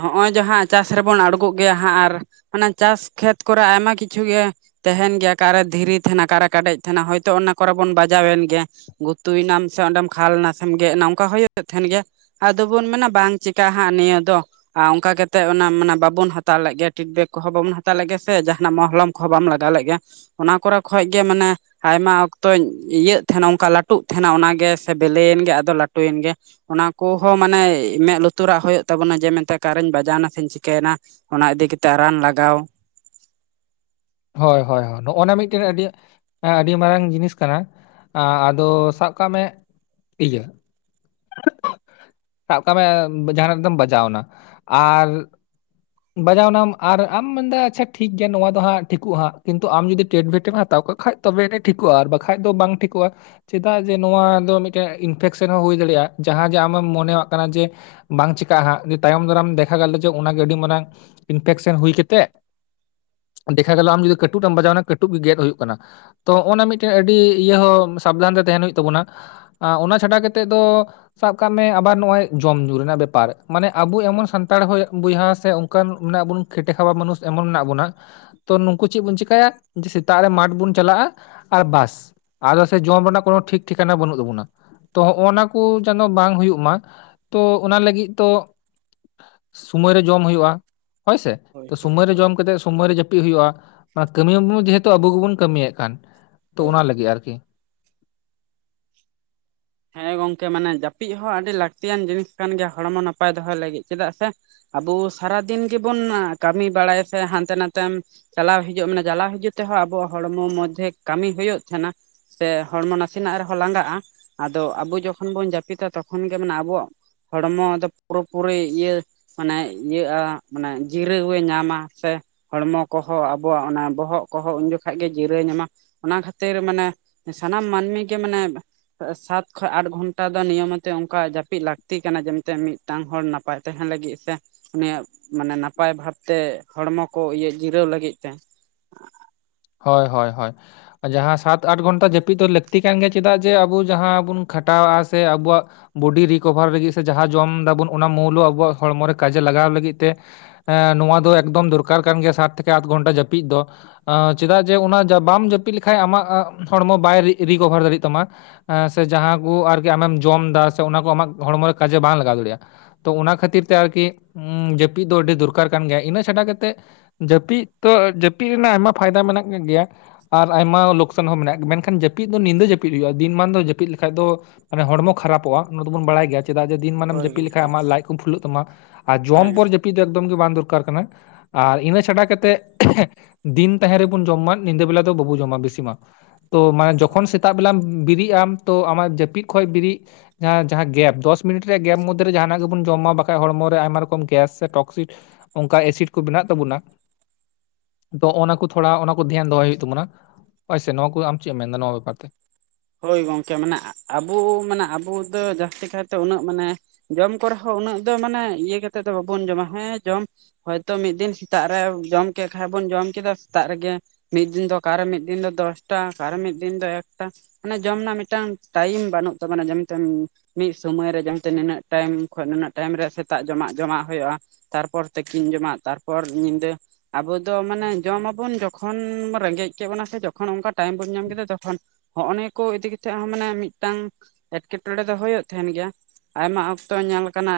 ᱦᱚᱸᱜ-ᱚᱭ ᱡᱮ ᱦᱟᱸᱜ ᱪᱟᱥ ᱨᱮᱵᱚᱱ ᱟᱲᱜᱩᱜ ᱜᱮᱭᱟ ᱦᱟᱸᱜ ᱟᱨ ᱚᱱᱟ ᱪᱟᱥ ᱠᱷᱮᱛ ᱠᱚ ᱨᱮ ᱟᱭᱢᱟ ᱠᱤᱪᱷᱩ ᱜᱮ ᱛᱟᱦᱮᱱ ᱜᱮᱭᱟ ᱚᱠᱟ ᱨᱮ ᱫᱷᱤᱨᱤ ᱛᱟᱦᱮᱱᱟ ᱚᱠᱟ ᱨᱮ ᱠᱟᱰᱮᱡ ᱛᱟᱦᱮᱱᱟ ᱦᱚᱭ ᱛᱚ ᱚᱱᱟ ᱠᱚᱨᱮ ᱵᱚᱱ ᱵᱟᱡᱟᱣ ᱮᱱ ᱜᱮᱭᱟ ᱜᱩᱛᱩᱭ ᱱᱟᱢ ᱥᱮ ᱚᱸᱰᱮᱢ ᱠᱷᱟᱞ ᱱᱟᱢ ᱥᱮᱢ, ‌'ᱶᱪ. ᱵᱪ ᱴᱷᱮᱱ ᱜᱮᱫ ᱮᱱᱟ ᱚᱱᱠᱟ ᱦᱩᱭ ᱛᱟᱦᱮᱱ ᱜᱮᱭᱟ ᱟᱫᱚ ᱵᱚᱱ ᱢᱮᱱᱟ ᱵᱟᱝ ᱪᱤᱠᱟᱹᱜ-ᱟ ᱦᱟᱸᱜ ᱱᱤᱭᱟᱹ ᱫᱚ ᱟᱨ ᱚᱱᱠᱟ ᱠᱟ ᱠᱟᱛᱮᱜ ᱚᱱᱟ ᱢᱟᱱᱮ ᱵᱟᱵᱚᱱ ᱦᱟᱛᱟᱣ ᱞᱮᱫ ᱜᱮᱭᱟ ᱯᱷᱤᱰᱵᱮᱠ ᱠᱚᱦᱚᱸ ᱵᱟᱵᱚᱱ ᱦᱟᱛᱟᱣ ᱞᱮᱫ ᱜᱮᱭᱟ ᱥᱮ ᱡᱟᱦᱟᱱᱟᱜ ᱢᱚᱦᱞᱚᱢ ᱠᱚ ᱵᱟᱢ ᱞᱟᱜᱟᱣ ᱞᱮᱫ ᱜᱮᱭᱟ ᱚᱱᱟ ᱠᱚᱨᱮ ᱠᱷᱚᱡ ᱜᱮ ᱢᱟᱱᱮ ᱟᱭᱢᱟ ᱚᱠᱛᱚᱧ ᱤᱭᱟᱹᱜ ᱛᱟᱦᱮᱱᱟ ᱚᱱᱠᱟ ᱞᱟᱹᱴᱩᱜ ᱛᱟᱦᱮᱱᱟ ᱚᱱᱟ ᱜᱮ ᱥᱮ ᱵᱮᱞᱮ ᱮᱱ ᱜᱮ ᱟᱫᱚ ᱞᱟᱹᱴᱩᱭᱮᱱ ᱜᱮ ᱚᱱᱟ ᱠᱚᱦᱚᱸ ᱢᱟᱱᱮ ᱢᱮᱸᱫ ᱞᱩᱛᱩᱨᱟᱜ ᱦᱩᱭᱩᱜ ᱛᱟᱵᱚᱱᱟ ᱡᱮ ᱢᱮᱱ ᱛᱮ ᱟᱠᱟᱨᱮᱧ ᱵᱟᱡᱟᱣᱱᱟ ᱥᱮ ᱪᱤᱠᱟᱹᱭᱮᱱᱟ ᱚᱱᱟ ᱤᱫᱤ ᱠᱟᱛᱮᱜ ᱨᱟᱱ ᱞᱟᱜᱟᱣ ᱦᱚᱭ ᱦᱚᱭ ᱱᱚᱜᱼᱚ ᱱᱟ ᱢᱤᱫᱴᱮᱱ ᱟᱹᱰᱤ ᱦᱮᱸ ᱟᱹᱰᱤ ᱢᱟᱨᱟᱝ ᱡᱤᱱᱤᱥ ᱠᱟᱱᱟ ᱟᱸ ᱟᱫᱚ ᱥᱟᱵ ᱠᱟᱜ ᱢᱮ ᱤᱭᱟᱹ <unintelligible> ᱥᱟᱵ ᱠᱟᱜ ᱢᱮ ᱡᱟᱦᱟᱱᱟᱜ ᱫᱚᱢ ᱵᱟᱡᱟᱣᱱᱟ ᱟᱨ ᱵᱟᱡᱟᱣᱱᱟᱢ ᱟᱨ ᱟᱢ ᱢᱮᱱᱫᱟ ᱟᱪᱪᱷᱟ ᱴᱷᱤᱠ ᱜᱮᱭᱟ ᱱᱚᱶᱟ ᱫᱚ ᱦᱟᱸᱜ ᱴᱷᱤᱠᱩᱜ ᱦᱟᱸᱜ ᱠᱤᱱᱛᱩ ᱟᱢ ᱡᱩᱫᱤ ᱴᱮᱴᱵᱮᱴ ᱮᱢ ᱦᱟᱛᱟᱣ ᱠᱟᱜ ᱵᱟᱠᱷᱟᱡ ᱛᱚᱵᱮ ᱜᱮ ᱴᱷᱤᱠᱚᱜ-ᱟ ᱟᱨ ᱵᱟᱠᱷᱟᱡ ᱫᱚ ᱵᱟᱝ ᱴᱷᱤᱠᱚᱜ-ᱟ ᱪᱮᱫᱟᱜ ᱡᱮ ᱱᱚᱣᱟ ᱫᱚ ᱢᱤᱫᱴᱮᱱ ᱤᱱᱯᱷᱮᱠᱥᱮᱱ ᱦᱚᱸ ᱦᱩᱭ ᱫᱟᱲᱮᱭᱟᱜ-ᱟ ᱡᱟᱦᱟᱸ ᱡᱮ ᱟᱢᱮᱢ ᱢᱚᱱᱮ ᱢᱚᱱᱮᱭᱟᱜ ᱠᱟᱱᱟ ᱡᱮ ᱵᱟᱝ ᱪᱤᱠᱟᱹᱜᱼᱟ ᱦᱟᱸᱜ ᱡᱮ ᱛᱟᱭᱚᱢ ᱫᱟᱨᱟᱢ ᱫᱮᱠᱷᱟ ᱜᱮᱞᱚ ᱡᱮ ᱚᱱᱟᱜᱮ ᱟᱹᱰᱤ ᱢᱟᱨᱟᱝ ᱤᱱᱯᱷᱮᱠᱥᱮᱱ ᱦᱩᱭ ᱠᱟᱛᱮᱮᱫ ᱫᱮᱠᱷᱟᱣ ᱜᱮᱞᱚ ᱟᱢ ᱡᱩᱚᱫᱤ ᱠᱟᱹᱴᱩᱵ ᱮᱢ ᱵᱟᱡᱟᱣᱱᱟ ᱠᱟᱹᱴᱩᱵ ᱜᱮ ᱜᱮᱫ ᱦᱩᱭᱩᱜ ᱠᱟᱱᱟ ᱛᱚ ᱚᱱᱟ ᱢᱤᱫᱴᱮᱱ ᱟᱹᱰᱤ ᱤᱭᱟᱹ ᱦᱚᱸ ᱥᱟᱵᱫᱷᱟᱱ ᱨᱮ ᱛᱟᱦᱮᱱ ᱦᱩᱭᱩᱜ ᱛᱟᱵᱚᱱᱟ ᱟ ᱚᱱᱟ ᱪᱷᱟᱰᱟ ᱠᱟᱛᱮᱫ ᱫᱚ ᱥᱟᱵ ᱠᱟᱜ ᱢᱮ ᱟᱵᱟᱨ ᱱᱚᱣᱚᱭ ᱡᱚᱢ ᱧᱩ ᱨᱮᱱᱟᱜ ᱵᱮᱯᱟᱨ ᱢᱟᱱᱮ ᱟᱵᱚ ᱮᱢᱚᱱ ᱥᱟᱱᱛᱟᱲ ᱦᱚᱭ ᱵᱚᱭᱦᱟ ᱥᱮ ᱚᱱᱠᱟᱱ ᱢᱮᱱᱟᱜ ᱵᱩᱱ ᱠᱷᱮᱴᱮ ᱠᱷᱟᱣᱟᱵᱟ ᱢᱟᱱᱩᱥ ᱮᱢᱚᱱ ᱢᱮᱱᱟᱜ ᱵᱚᱱᱟ ᱛᱚ ᱱᱩᱠᱩ ᱪᱮᱫ ᱵᱚᱱ ᱪᱮᱠᱟᱹᱭᱟ ᱥᱮᱛᱟᱜ ᱨᱮ ᱢᱟᱨᱴ ᱵᱚᱱ ᱪᱟᱞᱟᱜᱼᱟ ᱟᱨ ᱵᱟᱥ ᱟᱫᱚ ᱥᱮ ᱡᱚᱢ ᱨᱮᱱᱟᱜ ᱠᱚᱱᱚ ᱴᱷᱤᱠ ᱴᱷᱤᱠᱟᱱᱟ ᱵᱟᱹᱱᱩᱜ ᱛᱟᱵᱚᱱᱟ ᱛᱚ ᱚᱱᱟ ᱠᱚ ᱪᱟᱱᱚ ᱵᱟᱝ ᱦᱩᱭᱩᱜ-ᱢᱟ ᱛᱚ ᱚᱱᱟ ᱞᱟᱹᱜᱤᱫ ᱛᱚ ᱥᱩᱢᱚᱭ ᱨᱮ ᱡᱚᱢ ᱦᱩᱭᱩᱜᱼᱟ ᱦᱚᱭᱥᱮ ᱦᱳᱭ ᱛᱚ ᱦᱳᱭ ᱥᱚᱢᱚᱭ ᱨᱮ ᱦᱳᱭ ᱡᱚᱢ ᱠᱟᱛᱮᱜ ᱥᱚᱢᱚᱭ ᱨᱮ ᱡᱟᱹᱯᱤᱫ ᱦᱩᱭᱩᱜᱼᱟ ᱢᱟᱱᱮ ᱠᱟᱹᱢᱤᱭᱟ ᱢᱚᱫᱷᱮ ᱟᱵᱚ ᱜᱮᱵᱚᱱ ᱠᱟᱹᱢᱤᱭᱮᱫ ᱠᱟᱱ ᱛᱚ ᱚᱱᱟ ᱦᱳᱭ ᱞᱟᱹᱜᱤᱫ ᱟᱨᱠᱤ ᱦᱮᱸ ᱜᱚᱝᱠᱮ ᱢᱟᱱᱮ ᱡᱟᱹᱯᱤᱫ ᱦᱚᱸ ᱟᱹᱰᱤ ᱞᱟᱹᱠᱛᱤᱭᱟᱱ ᱡᱤᱱᱤᱥ ᱠᱟᱱ ᱜᱮᱭᱟ ᱦᱚᱲᱢᱚ ᱱᱟᱯᱟᱭ ᱫᱚᱦᱚᱭ ᱞᱟᱹᱜᱤᱫ ᱪᱮᱫᱟᱜ ᱥᱮ ᱟᱵᱚ ᱥᱟᱨᱟᱫᱤᱱ ᱜᱮᱵᱩᱱ ᱠᱟᱹᱢᱤ ᱵᱟᱲᱟᱭ ᱥᱮ ᱦᱟᱱᱛᱮ ᱱᱟᱛᱮᱢ ᱪᱟᱞᱟᱣ ᱦᱤᱡᱩᱜ ᱢᱟᱱᱮ ᱪᱟᱞᱟᱣ ᱦᱤᱡᱩᱜ ᱛᱮᱦᱚᱸ ᱟᱵᱚᱣᱟᱜ ᱦᱚᱲᱢᱚ ᱢᱚᱫᱽᱫᱷᱮ ᱠᱟᱹᱢᱤ ᱦᱩᱭᱩᱜ ᱛᱟᱦᱮᱸᱱᱟ ᱥᱮ ᱦᱚᱲᱢᱚ ᱱᱟᱥᱮᱱᱟᱜ ᱨᱮᱦᱚᱸ ᱞᱟᱸᱜᱟᱜᱼᱟ ᱟᱫᱚ ᱟᱵᱚ ᱡᱚᱠᱷᱚᱱ ᱵᱚᱱ ᱡᱟᱹᱯᱤᱫᱟ ᱛᱚᱠᱷᱚᱱ ᱜᱮ ᱢᱟᱱᱮ ᱟᱵᱚᱣᱟᱜ ᱦᱚᱲᱢᱚ ᱫᱚ ᱯᱩᱨᱟᱹᱯᱩᱨᱤ ᱤᱭᱟᱹ ᱢᱟᱱᱮ ᱤᱭᱟᱹᱜᱼᱟ ᱢᱟᱱᱮ ᱡᱤᱨᱟᱹᱣᱮ ᱧᱟᱢᱟ ᱥᱮ ᱦᱚᱲᱢᱚ ᱠᱚᱦᱚᱸ ᱟᱵᱚᱣᱟᱜ ᱚᱱᱟ ᱵᱚᱦᱚᱜ ᱠᱚᱦᱚᱸ ᱩᱱ ᱡᱚᱠᱷᱟᱱ ᱜᱮ ᱡᱤᱨᱟᱹ ᱧᱟᱢᱟ ᱚᱱᱟ ᱠᱷᱟᱹᱛᱤᱨ ᱢᱟᱱᱮ ᱥᱟᱱᱟᱢ ᱢᱟᱹᱱᱢᱤ ᱜᱮ ᱢᱟᱱᱮ ᱥᱟᱛ ᱠᱷᱚᱡ ᱟᱴ ᱜᱷᱚᱱᱴᱟ ᱫᱚ ᱱᱤᱭᱚᱢᱚᱛᱚ ᱚᱱᱠᱟ ᱡᱟᱹᱯᱤᱫ ᱞᱟᱹᱠᱛᱤ ᱠᱟᱱᱟ ᱡᱮᱛᱮ ᱢᱤᱫᱴᱟᱝ ᱦᱚᱲ ᱱᱟᱯᱟᱭ ᱛᱟᱦᱮᱱ ᱞᱟᱹᱜᱤᱫ ᱥᱮ ᱩᱱᱤᱭᱟᱜ ᱢᱟᱱᱮ ᱱᱟᱯᱟᱭ ᱵᱷᱟᱵ ᱛᱮ ᱦᱚᱲᱢᱚ ᱠᱚ ᱤᱭᱟᱹᱜ ᱡᱤᱨᱟᱹᱣ ᱞᱟᱹᱜᱤᱫ ᱛᱮ ᱦᱳᱭ ᱦᱳᱭ ᱦᱳᱭ ᱡᱟᱦᱟᱸ ᱥᱟᱛ ᱟᱴ ᱜᱷᱚᱱᱴᱟ ᱡᱟᱹᱯᱤᱫ ᱫᱚ ᱞᱟᱹᱠᱛᱤ ᱠᱟᱱ ᱜᱮᱭᱟ ᱪᱮᱫᱟᱜ ᱡᱮ ᱟᱵᱚ ᱡᱟᱦᱟᱸ ᱵᱩᱱ ᱠᱷᱟᱴᱟᱣᱟᱜᱼᱟ ᱥᱮ ᱟᱵᱩᱣᱟᱜ ᱵᱚᱰᱤ ᱨᱤᱠᱵᱷᱟᱨ ᱞᱟᱹᱜᱤᱫ ᱥᱮ ᱡᱟᱦᱟᱸ ᱡᱚᱢ ᱫᱟᱵᱚᱱ ᱚᱱᱟ ᱢᱩᱳᱞᱳ ᱟᱵᱚᱣᱟᱜ ᱦᱚᱲᱢᱚ ᱨᱮ ᱠᱟᱡᱮ ᱞᱟᱜᱟᱣ ᱞᱟᱹᱜᱤᱫ ᱛᱮ ᱮᱸᱻ ᱱᱚᱣᱟ ᱫᱚ ᱮᱠᱫᱚᱢ ᱫᱚᱨᱠᱟᱨ ᱠᱟᱱ ᱜᱮᱭᱟ ᱥᱟᱛ ᱛᱷᱮᱠᱮ ᱟᱫᱜᱷᱚᱱᱴᱟ ᱡᱟᱹᱯᱤᱫ ᱫᱚ ᱟᱸᱻ ᱪᱮᱫᱟᱜ ᱡᱮ ᱚᱱᱟ ᱵᱟᱢ ᱡᱟᱹᱯᱤᱫ ᱞᱮᱠᱷᱟᱱᱡ ᱟᱢᱟᱜ ᱦᱚᱲᱢᱚ ᱵᱟᱭ ᱨᱤ.. ᱨᱤᱠᱵᱷᱟᱨ ᱫᱟᱲᱮᱭᱟᱜ ᱛᱟᱢᱟ ᱥᱮ ᱡᱟᱦᱟᱸ ᱠᱚ ᱟᱨᱠᱤ ᱟᱢᱮᱢ ᱡᱚᱢ ᱮᱫᱟ ᱥᱮ ᱚᱱᱟ ᱠᱚ ᱟᱢᱟᱜ ᱦᱚᱲᱢᱚᱨᱮ ᱠᱟᱡᱮ ᱵᱟᱝ ᱞᱟᱜᱟᱣ ᱫᱟᱲᱮᱭᱟᱜᱼᱟ ᱛᱚ ᱚᱱᱟ ᱠᱷᱟᱹᱛᱤᱨ ᱛᱮ ᱟᱨᱠᱤ ᱡᱟᱹᱯᱤᱫ ᱫᱚ ᱟᱹᱰᱤ ᱫᱚᱨᱠᱟᱨ ᱠᱟᱱ ᱜᱮᱭᱟ ᱤᱱᱟᱹ ᱪᱷᱟᱰᱟ ᱠᱟᱛᱮᱫ ᱡᱟᱹᱯᱤᱫ ᱛᱚ ᱡᱟᱹᱯᱤᱫ ᱨᱮᱱᱟᱜ ᱟᱭᱢᱟ ᱯᱷᱟᱭᱫᱟ ᱢᱮᱱᱟᱜ ᱱᱚᱜ ᱜᱮᱭᱟ ᱟᱨ ᱟᱭᱢᱟ ᱞᱚᱠᱠᱥᱟᱱ ᱦᱚᱸ ᱢᱮᱱᱟᱜ ᱜᱮᱭᱟ ᱢᱮᱱᱠᱷᱟᱱ ᱡᱟᱹᱯᱤᱫ ᱫᱚ ᱧᱤᱫᱟᱹ ᱡᱟᱹᱯᱤᱫ ᱦᱩᱭᱩᱜᱼᱟ ᱫᱤᱱ ᱢᱟᱱ ᱫᱚ ᱡᱟᱹᱯᱤᱫ ᱞᱮᱠᱷᱟᱡ ᱫᱚ ᱢᱟᱱᱮ ᱦᱚᱲᱢᱚ ᱠᱷᱟᱨᱟᱯᱚᱜᱼᱟ ᱚᱱᱟ ᱫᱚᱵᱚᱱ ᱵᱟᱲᱟᱭ ᱜᱮᱭᱟ ᱪᱮᱫᱟ ᱡᱮ ᱫᱤᱱ ᱢᱟᱱᱮᱢ ᱦᱳᱭ ᱡᱟᱹᱯᱤᱫ ᱞᱮᱠᱷᱟᱱᱡ ᱜᱚᱝᱠᱮ ᱟᱢᱟᱜ ᱞᱟᱡ ᱠᱚᱢ ᱯᱷᱩᱞᱟᱹᱜ ᱛᱟᱢᱟ ᱟᱨ ᱦᱮᱸ ᱡᱚᱢ ᱯᱚᱨ ᱡᱟᱹᱯᱤᱫ ᱮᱠᱫᱚᱢ ᱜᱮ ᱵᱟᱝ ᱫᱚᱨᱠᱟᱨ ᱠᱟᱱᱟ ᱟᱨ ᱤᱱᱟᱹ ᱪᱷᱟᱰᱟ ᱠᱟᱛᱮ ᱫᱤᱱ ᱛᱟᱦᱮᱸ ᱨᱮᱵᱚᱱ ᱡᱚᱢ ᱢᱟ ᱧᱤᱫᱟᱹ ᱵᱮᱞᱟ ᱫᱚ ᱵᱟᱵᱚᱱ ᱡᱚᱢᱟ ᱵᱤᱥᱤ ᱢᱟ ᱛᱚᱟᱱᱮ ᱦᱳᱭ ᱡᱚᱠᱷᱚᱱ ᱥᱮᱛᱟᱜ ᱵᱮᱞᱟ ᱵᱤᱨᱮᱫ ᱟᱢ ᱛᱚ ᱟᱢᱟᱜ ᱡᱟᱹᱯᱤᱫ ᱠᱷᱚᱡ ᱵᱤᱨᱤᱫ ᱡᱟᱦᱟᱸ ᱡᱟᱦᱟᱸ ᱜᱮᱯ ᱫᱚᱥ ᱢᱤᱱᱤᱴ ᱨᱮᱭᱟᱜ ᱜᱮᱯ ᱢᱚᱫᱽᱫᱷᱮᱨᱮ ᱡᱟᱦᱟᱱᱟᱜ ᱜᱮᱵᱚᱱ ᱡᱚᱢᱟ ᱵᱟᱠᱷᱟᱡ ᱦᱚᱲᱢᱚ ᱨᱮ ᱟᱭᱢᱟ ᱨᱚᱠᱚᱢ ᱜᱮᱥ ᱥᱮ ᱴᱚᱠᱥᱤ ᱚᱱᱠᱟ ᱮᱥᱤᱰ ᱠᱚ ᱢᱮᱱᱟᱜ ᱛᱟᱵᱚᱱᱟ ᱛᱚ ᱚᱱᱟ ᱠᱚ ᱛᱷᱚᱲᱟ ᱚᱱᱟ ᱠᱚ ᱫᱷᱮᱭᱟᱱ ᱫᱚᱦᱚᱭ ᱦᱩᱭᱩᱜ ᱛᱟᱵᱚᱱᱟ ᱟᱥᱮ ᱱᱚᱣᱟ ᱠᱚ ᱟᱢ ᱪᱮᱫ ᱮᱢ ᱢᱮᱱᱫᱟ ᱱᱚᱣᱟ ᱵᱮᱯᱟᱨ ᱛᱮ ᱦᱳᱭ ᱜᱚᱝᱠᱮ ᱢᱟᱱᱮ ᱟᱵᱚ ᱢᱟᱱᱮ ᱟᱵᱚ ᱫᱚ ᱡᱟᱹᱥᱛᱤ ᱠᱟᱭᱛᱮ ᱩᱱᱟᱹᱜ ᱢᱟᱱᱮ ᱡᱚᱢ ᱠᱚᱨᱮ ᱦᱚ ᱩᱱᱟᱹᱜ ᱫᱚ ᱢᱟᱱᱮ ᱤᱭᱟᱹ ᱠᱟᱛᱮᱫ ᱫᱚ ᱵᱟᱵᱚᱱ ᱡᱚᱢᱟ ᱦᱮᱸ ᱡᱚᱢ ᱦᱚᱭᱛᱚ ᱢᱤᱫ ᱫᱤᱱ ᱥᱮᱛᱟᱜ ᱨᱮ ᱡᱚᱢ ᱠᱮᱜ ᱠᱷᱟ ᱵᱚᱱ ᱡᱚᱢ ᱠᱮᱫᱟ ᱥᱮᱛᱟᱜ ᱨᱮᱜᱮ ᱢᱤᱫ ᱫᱤᱱ ᱫᱚ ᱚᱠᱮ ᱢᱤᱫ ᱫᱤᱱ ᱫᱚ ᱫᱚᱥᱴᱟ ᱚᱠᱟᱨᱮ ᱢᱤᱫ ᱫᱤᱱ ᱫᱚ ᱮᱠᱴᱟ ᱢᱟᱱᱮ ᱡᱚᱢ ᱨᱮᱱᱟᱜ ᱢᱤᱫᱴᱟᱝ ᱴᱟᱭᱤᱢ ᱵᱟᱹᱱᱩᱜ ᱛᱟᱵᱚᱱᱟ ᱡᱮᱢ ᱴᱮᱢ ᱢᱤᱫ ᱥᱳᱢᱟ. ᱭ ᱨᱮ ᱡᱮ ᱢᱮᱱᱛᱮ ᱱᱤᱱᱟᱹᱜ ᱴᱟᱭᱤᱢ ᱠᱷᱚᱜ ᱱᱩᱱᱟᱹᱜ ᱴᱟᱭᱤᱢ ᱨᱮ ᱥᱮᱛᱟᱜ ᱡᱚᱢᱟᱜ ᱡᱚᱢᱟᱜ ᱦᱩᱭᱩᱜᱼᱟ ᱛᱟᱨᱯᱚᱨ ᱛᱤᱠᱤᱱ ᱡᱚᱢᱟᱜ ᱛᱟᱨᱯᱚᱨ ᱧᱤᱫᱟᱹ ᱟᱵᱚ ᱫᱚ ᱢᱟᱱᱮ ᱡᱚᱢ ᱢᱟᱵᱩᱱ ᱡᱚᱠᱷᱚᱱ ᱨᱮᱸᱜᱮᱡ ᱠᱮᱜ ᱵᱚᱱᱟ ᱥᱮ ᱡᱚᱠᱷᱚᱱ ᱚᱱᱠᱟ ᱴᱟᱭᱤᱢ ᱵᱚᱱ ᱧᱟᱢ ᱠᱮᱫᱟ ᱛᱚᱠᱷᱚᱱ ᱦᱚᱜᱼᱚ ᱱᱤᱭᱟᱹ ᱠᱚ ᱤᱫᱤ ᱠᱟᱛᱮᱜ ᱦᱚᱸ ᱢᱟᱱᱮ ᱢᱤᱫᱴᱟᱝ ᱮᱴᱠᱮᱴᱚᱬᱮ ᱫᱚ ᱦᱩᱭᱩᱜ ᱛᱟᱦᱮᱱ ᱜᱮᱭᱟ ᱟᱭᱢᱟ ᱚᱠᱛᱚ ᱧᱮᱞ ᱟᱠᱟᱱᱟ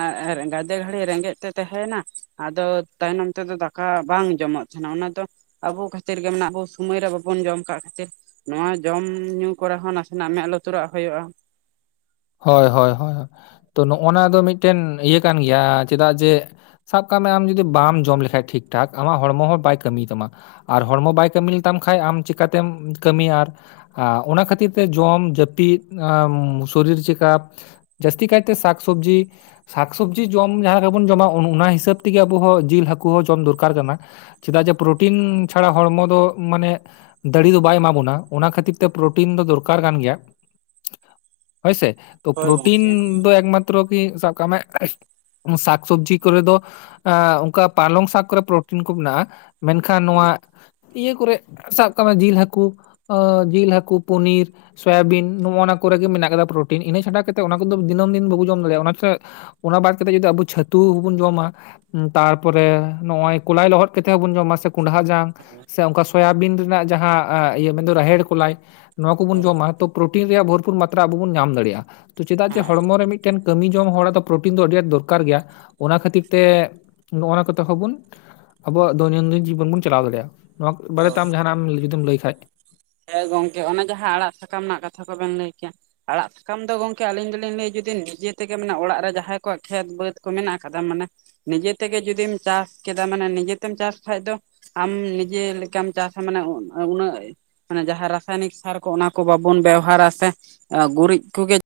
ᱜᱟ. ᱫᱮ ᱜᱷᱲᱤᱡ ᱨᱮᱸᱜᱮᱡ ᱛᱮ ᱛᱮᱦᱮᱸᱮᱭᱮᱱᱟ ᱟᱫᱚ ᱛᱟᱭᱱᱚᱢ ᱛᱮᱫᱚ ᱫᱟᱠᱟ ᱵᱟᱝ ᱡᱚᱢᱚᱜ ᱛᱟᱦᱮᱱᱟ ᱚᱱᱟ ᱫᱚ ᱟᱵᱚ ᱠᱷᱟᱹᱛᱤᱨ ᱜᱮ ᱢᱮᱱᱟᱜ ᱟᱵᱚ ᱥᱚᱢᱚᱭ ᱨᱮ ᱵᱟᱵᱚᱱ ᱡᱚᱢ ᱠᱟᱜ ᱠᱷᱟᱹᱛᱤᱨ ᱱᱚᱣᱟ ᱡᱚᱢ ᱧᱩ ᱠᱚᱨᱮ ᱦᱚᱸ ᱱᱟᱥᱮᱱᱟᱜ ᱢᱮᱜ ᱞᱩᱛᱩᱨᱟᱜ ᱦᱩᱭᱩᱜᱼᱟ ᱦᱚᱭ ᱦᱚᱭ ᱦᱚᱭ ᱦᱚᱭ ᱛᱚ ᱱᱚᱜᱼᱱᱟ ᱫᱚ ᱢᱤᱫᱴᱮᱱ ᱤᱭᱟᱹ ᱠᱟᱱ ᱜᱮᱭᱟ ᱪᱮᱫᱟᱜ ᱡᱮ ᱥᱟᱵ ᱠᱟᱜ ᱢᱮ ᱟᱢ ᱡᱩᱫᱤ ᱵᱟᱢ ᱡᱚᱢ ᱞᱮᱠᱷᱟᱡ ᱴᱷᱤᱠ ᱴᱷᱟᱠ ᱟᱢᱟᱜ ᱦᱚᱲᱢᱚ ᱦᱚᱸ ᱵᱟᱭ ᱠᱟᱹᱢᱤ ᱛᱟᱢᱟ ᱟᱨ ᱦᱚᱲᱢᱚ ᱵᱟᱭ ᱠᱟᱹᱢᱤ ᱞᱮᱛᱟᱢ ᱠᱷᱟᱡ ᱟᱢ ᱪᱤᱟᱹᱛᱮᱢ ᱠᱟᱹᱢᱤᱭᱟ ᱟᱨ ᱟᱻ ᱚᱱᱟ ᱠᱷᱟᱹᱛᱤᱨ ᱛᱮ ᱡᱚᱢ ᱡᱟᱹᱯᱤᱫ ᱟᱸ ᱥᱚᱨᱤᱨ ᱪᱮᱠᱟᱯ ᱡᱟᱹᱥᱛᱤ ᱠᱟᱭᱛᱮ ᱥᱟᱠ ᱥᱚᱵᱽᱡᱤ ᱥᱟᱠᱥᱚᱵᱽᱡᱤ ᱡᱚᱢ ᱡᱟᱦᱟᱸ ᱞᱮᱠᱟ ᱵᱚᱱ ᱡᱚᱢᱟ ᱚᱱ ᱚᱱᱟ ᱦᱤᱥᱟᱹᱵᱽ ᱛᱮᱜᱮ ᱟᱵᱚ ᱦᱚᱸ ᱡᱤᱞ ᱦᱟᱹᱠᱩ ᱦᱚᱸ ᱡᱚᱢ ᱫᱚᱨᱠᱟᱨ ᱠᱟᱱᱟ ᱪᱮᱫᱟᱜ ᱡᱮ ᱯᱨᱳᱚᱴᱤᱱ ᱪᱷᱟᱲᱟ ᱦᱚᱲᱢᱚ ᱫᱚ ᱢᱟᱱᱮ ᱫᱟᱲᱤ ᱫᱚ ᱵᱟᱭ ᱮᱢᱟ ᱵᱚᱱᱟ ᱚᱱᱟ ᱠᱷᱟᱹᱛᱤᱨ ᱛᱮ ᱯᱨᱚᱴᱤᱱ ᱫᱚ ᱫᱚᱨᱠᱟᱨ ᱠᱟᱱ ᱜᱮᱭᱟ ᱦᱳᱭᱥᱮ ᱛᱚ ᱦᱳᱭ ᱯᱨᱳᱚᱴᱤᱱ ᱜᱚᱝᱠᱮ ᱫᱚ ᱮᱠᱢᱟᱛᱨᱚ ᱠᱤ ᱥᱟᱵ ᱠᱟᱜ ᱢᱮ ᱥᱟᱠ ᱥᱚᱵᱽᱡᱤ ᱠᱚᱨᱮ ᱫᱚ ᱮᱸ ᱚᱱᱠᱟ ᱯᱟᱞᱚᱝ ᱥᱟᱠ ᱠᱚᱨᱮ ᱯᱨᱚᱴᱤᱱ ᱠᱩ ᱢᱮᱱᱟᱜᱼᱟ ᱢᱮᱱᱠᱷᱟᱱ ᱦᱳᱭ ᱱᱚᱣᱟ ᱤᱭᱟᱹᱣ ᱠᱚᱨᱮ ᱥᱟᱵ ᱠᱟᱜ ᱢᱮ, ᱡᱤᱞ, ᱦᱟᱹᱠᱩ, ᱚᱸᱻ ᱡᱤᱞ, ᱦᱟᱹᱠᱩ, ᱯᱚᱱᱤᱨ, ᱥᱳᱭᱟᱵᱤᱱ ᱱᱚᱜᱼᱚ ᱱᱚᱣᱟ ᱠᱚᱨᱮᱜᱮ ᱢᱮᱱᱟᱜ ᱠᱟᱫᱟ ᱯᱳᱨᱳᱴᱤᱱ, ᱤᱱᱟᱹ ᱪᱷᱟᱰᱟ ᱠᱟᱛᱮᱜ ᱚᱱᱟ ᱠᱚᱫᱚ ᱫᱤᱱᱟᱹᱢ ᱫᱤᱱ ᱵᱩᱵᱩ ᱡᱚᱢ ᱫᱟᱲᱮᱭᱟᱜᱼᱟ, ᱚᱱᱟᱛᱮ ᱚᱱᱟ ᱵᱟᱫ ᱠᱟᱛᱮᱫ ᱡᱚᱫᱤ ᱟᱵᱚ ᱪᱷᱟᱹᱛᱩ ᱦᱩᱸᱵᱩᱱ ᱡᱚᱢᱟ ᱾ ᱛᱟᱨᱯᱚᱨᱮ ᱱᱚᱜ ᱚᱭ ᱠᱚᱞᱟᱭ ᱞᱚᱦᱚᱫ ᱠᱟᱛᱮᱜ ᱦᱚᱸᱵᱚᱱ ᱡᱚᱢ ᱟ ᱥᱮ ᱠᱚᱸᱰᱷᱟ ᱡᱟᱝ ᱥᱮ ᱚᱱᱠᱟ ᱮ ᱥᱳᱭᱟᱵᱤᱱ ᱨᱮᱱᱟᱜ ᱡᱟᱦᱟᱸ ᱤᱭᱟᱹ ᱢᱮᱱᱫᱚ ᱨᱟᱦᱮᱲ ᱠᱚ ᱞᱟᱭ ᱱᱚᱣᱟ ᱠᱚᱵᱩᱱ ᱦᱳᱭ ᱡᱚᱢᱟ ᱛᱚ ᱯᱨᱳᱴᱤᱱ ᱨᱮᱭᱟᱜ ᱵᱷᱚᱨᱯᱩᱨ ᱢᱟᱛᱨᱟ ᱟᱵᱚ ᱵᱚᱱ ᱧᱟᱢ ᱫᱟᱲᱮᱭᱟᱜᱼᱟ ᱾ ᱛᱚ ᱪᱮᱫᱟᱜ ᱡᱮ ᱦᱮᱸ ᱦᱚᱲᱢᱚ ᱨᱮ ᱢᱤᱫᱮᱱ ᱢᱤᱫᱴᱮᱱ ᱠᱟᱹᱢᱤ ᱡᱚᱝ ᱦᱚᱲᱟᱫ ᱫᱚ ᱯᱨᱚᱴᱤᱱ ᱫᱚ ᱟᱹᱰᱤ ᱟᱸᱴ ᱫᱚᱨᱠᱟᱨ ᱜᱮᱭᱟ ᱾ ᱚᱱᱟ ᱠᱷᱟᱹᱛᱤᱨ ᱛᱮ ᱱᱚᱜᱱᱟ ᱠᱚᱛᱮ ᱦᱚᱸᱵᱚᱱ, ᱟᱵᱚᱣᱟᱜ ᱫᱳᱭᱱᱳᱱᱫᱤᱱ ᱡᱤᱵᱚᱱ ᱵᱚᱱ ᱪᱟᱞᱟᱣ ᱫᱟᱲᱮᱭᱟᱜᱼᱟ ᱾ ᱱᱚᱣᱟ ᱵᱟᱨᱮᱛᱮ ᱦᱳᱭ ᱟᱢ ᱡᱟᱦᱟᱱᱟᱜ ᱡᱩᱫᱤᱢ ᱞᱟᱹᱭ ᱠᱷᱟᱡ? ᱦᱮᱸ ᱜᱚᱝᱠᱮ ᱚᱱᱮ ᱡᱟᱦᱟᱸ ᱟᱲᱟᱜ ᱥᱟᱠᱟᱢ ᱨᱮᱱᱟᱜ ᱠᱟᱛᱷᱟ ᱠᱚᱵᱮᱱ ᱞᱟᱹᱭ ᱠᱮᱭᱟ ᱾ ᱟᱲᱟᱜ ᱥᱟᱠᱟᱢ ᱫᱚ ᱜᱚᱝᱠᱮ ᱟᱞᱤᱧ ᱫᱚᱞᱤᱧ ᱞᱟᱹᱭᱟ ᱡᱩᱫᱤ ᱱᱤᱡᱮ ᱛᱮᱜᱮ ᱢᱟᱱᱮ ᱚᱲᱟᱜ ᱨᱮ ᱡᱟᱦᱟᱸᱭ ᱠᱚᱣᱟᱜ ᱠᱷᱮᱛ ᱵᱟᱹᱫᱽ ᱠᱚ ᱢᱮᱱᱟᱜ ᱟᱠᱟᱫᱟ, ᱢᱟᱱᱮ ᱱᱤᱡᱮ ᱛᱮᱜᱮ ᱡᱩᱫᱤᱢ ᱪᱟᱥ ᱠᱮᱫᱟ ᱢᱟᱱᱮ ᱱᱤᱡᱮ ᱛᱮᱢ ᱪᱟᱥ ᱠᱷᱟ ᱫᱚ ᱾ ᱟᱢ ᱱᱤᱡᱮ ᱞᱮᱠᱟᱢ ᱪᱟᱥ ᱟ ᱢᱟᱱᱮ ᱩᱱᱟᱹᱜ ᱢᱟᱱᱮ ᱡᱟᱦᱟᱸ ᱨᱟᱥᱟᱭᱱᱤᱠ ᱥᱟᱨ ᱠᱚ ᱚᱱᱟ ᱠᱚ ᱵᱟᱵᱚᱱ ᱵᱮᱣᱦᱟᱨᱟ ᱥᱮ, ᱜᱩᱨᱤᱡ ᱠᱚᱜᱮ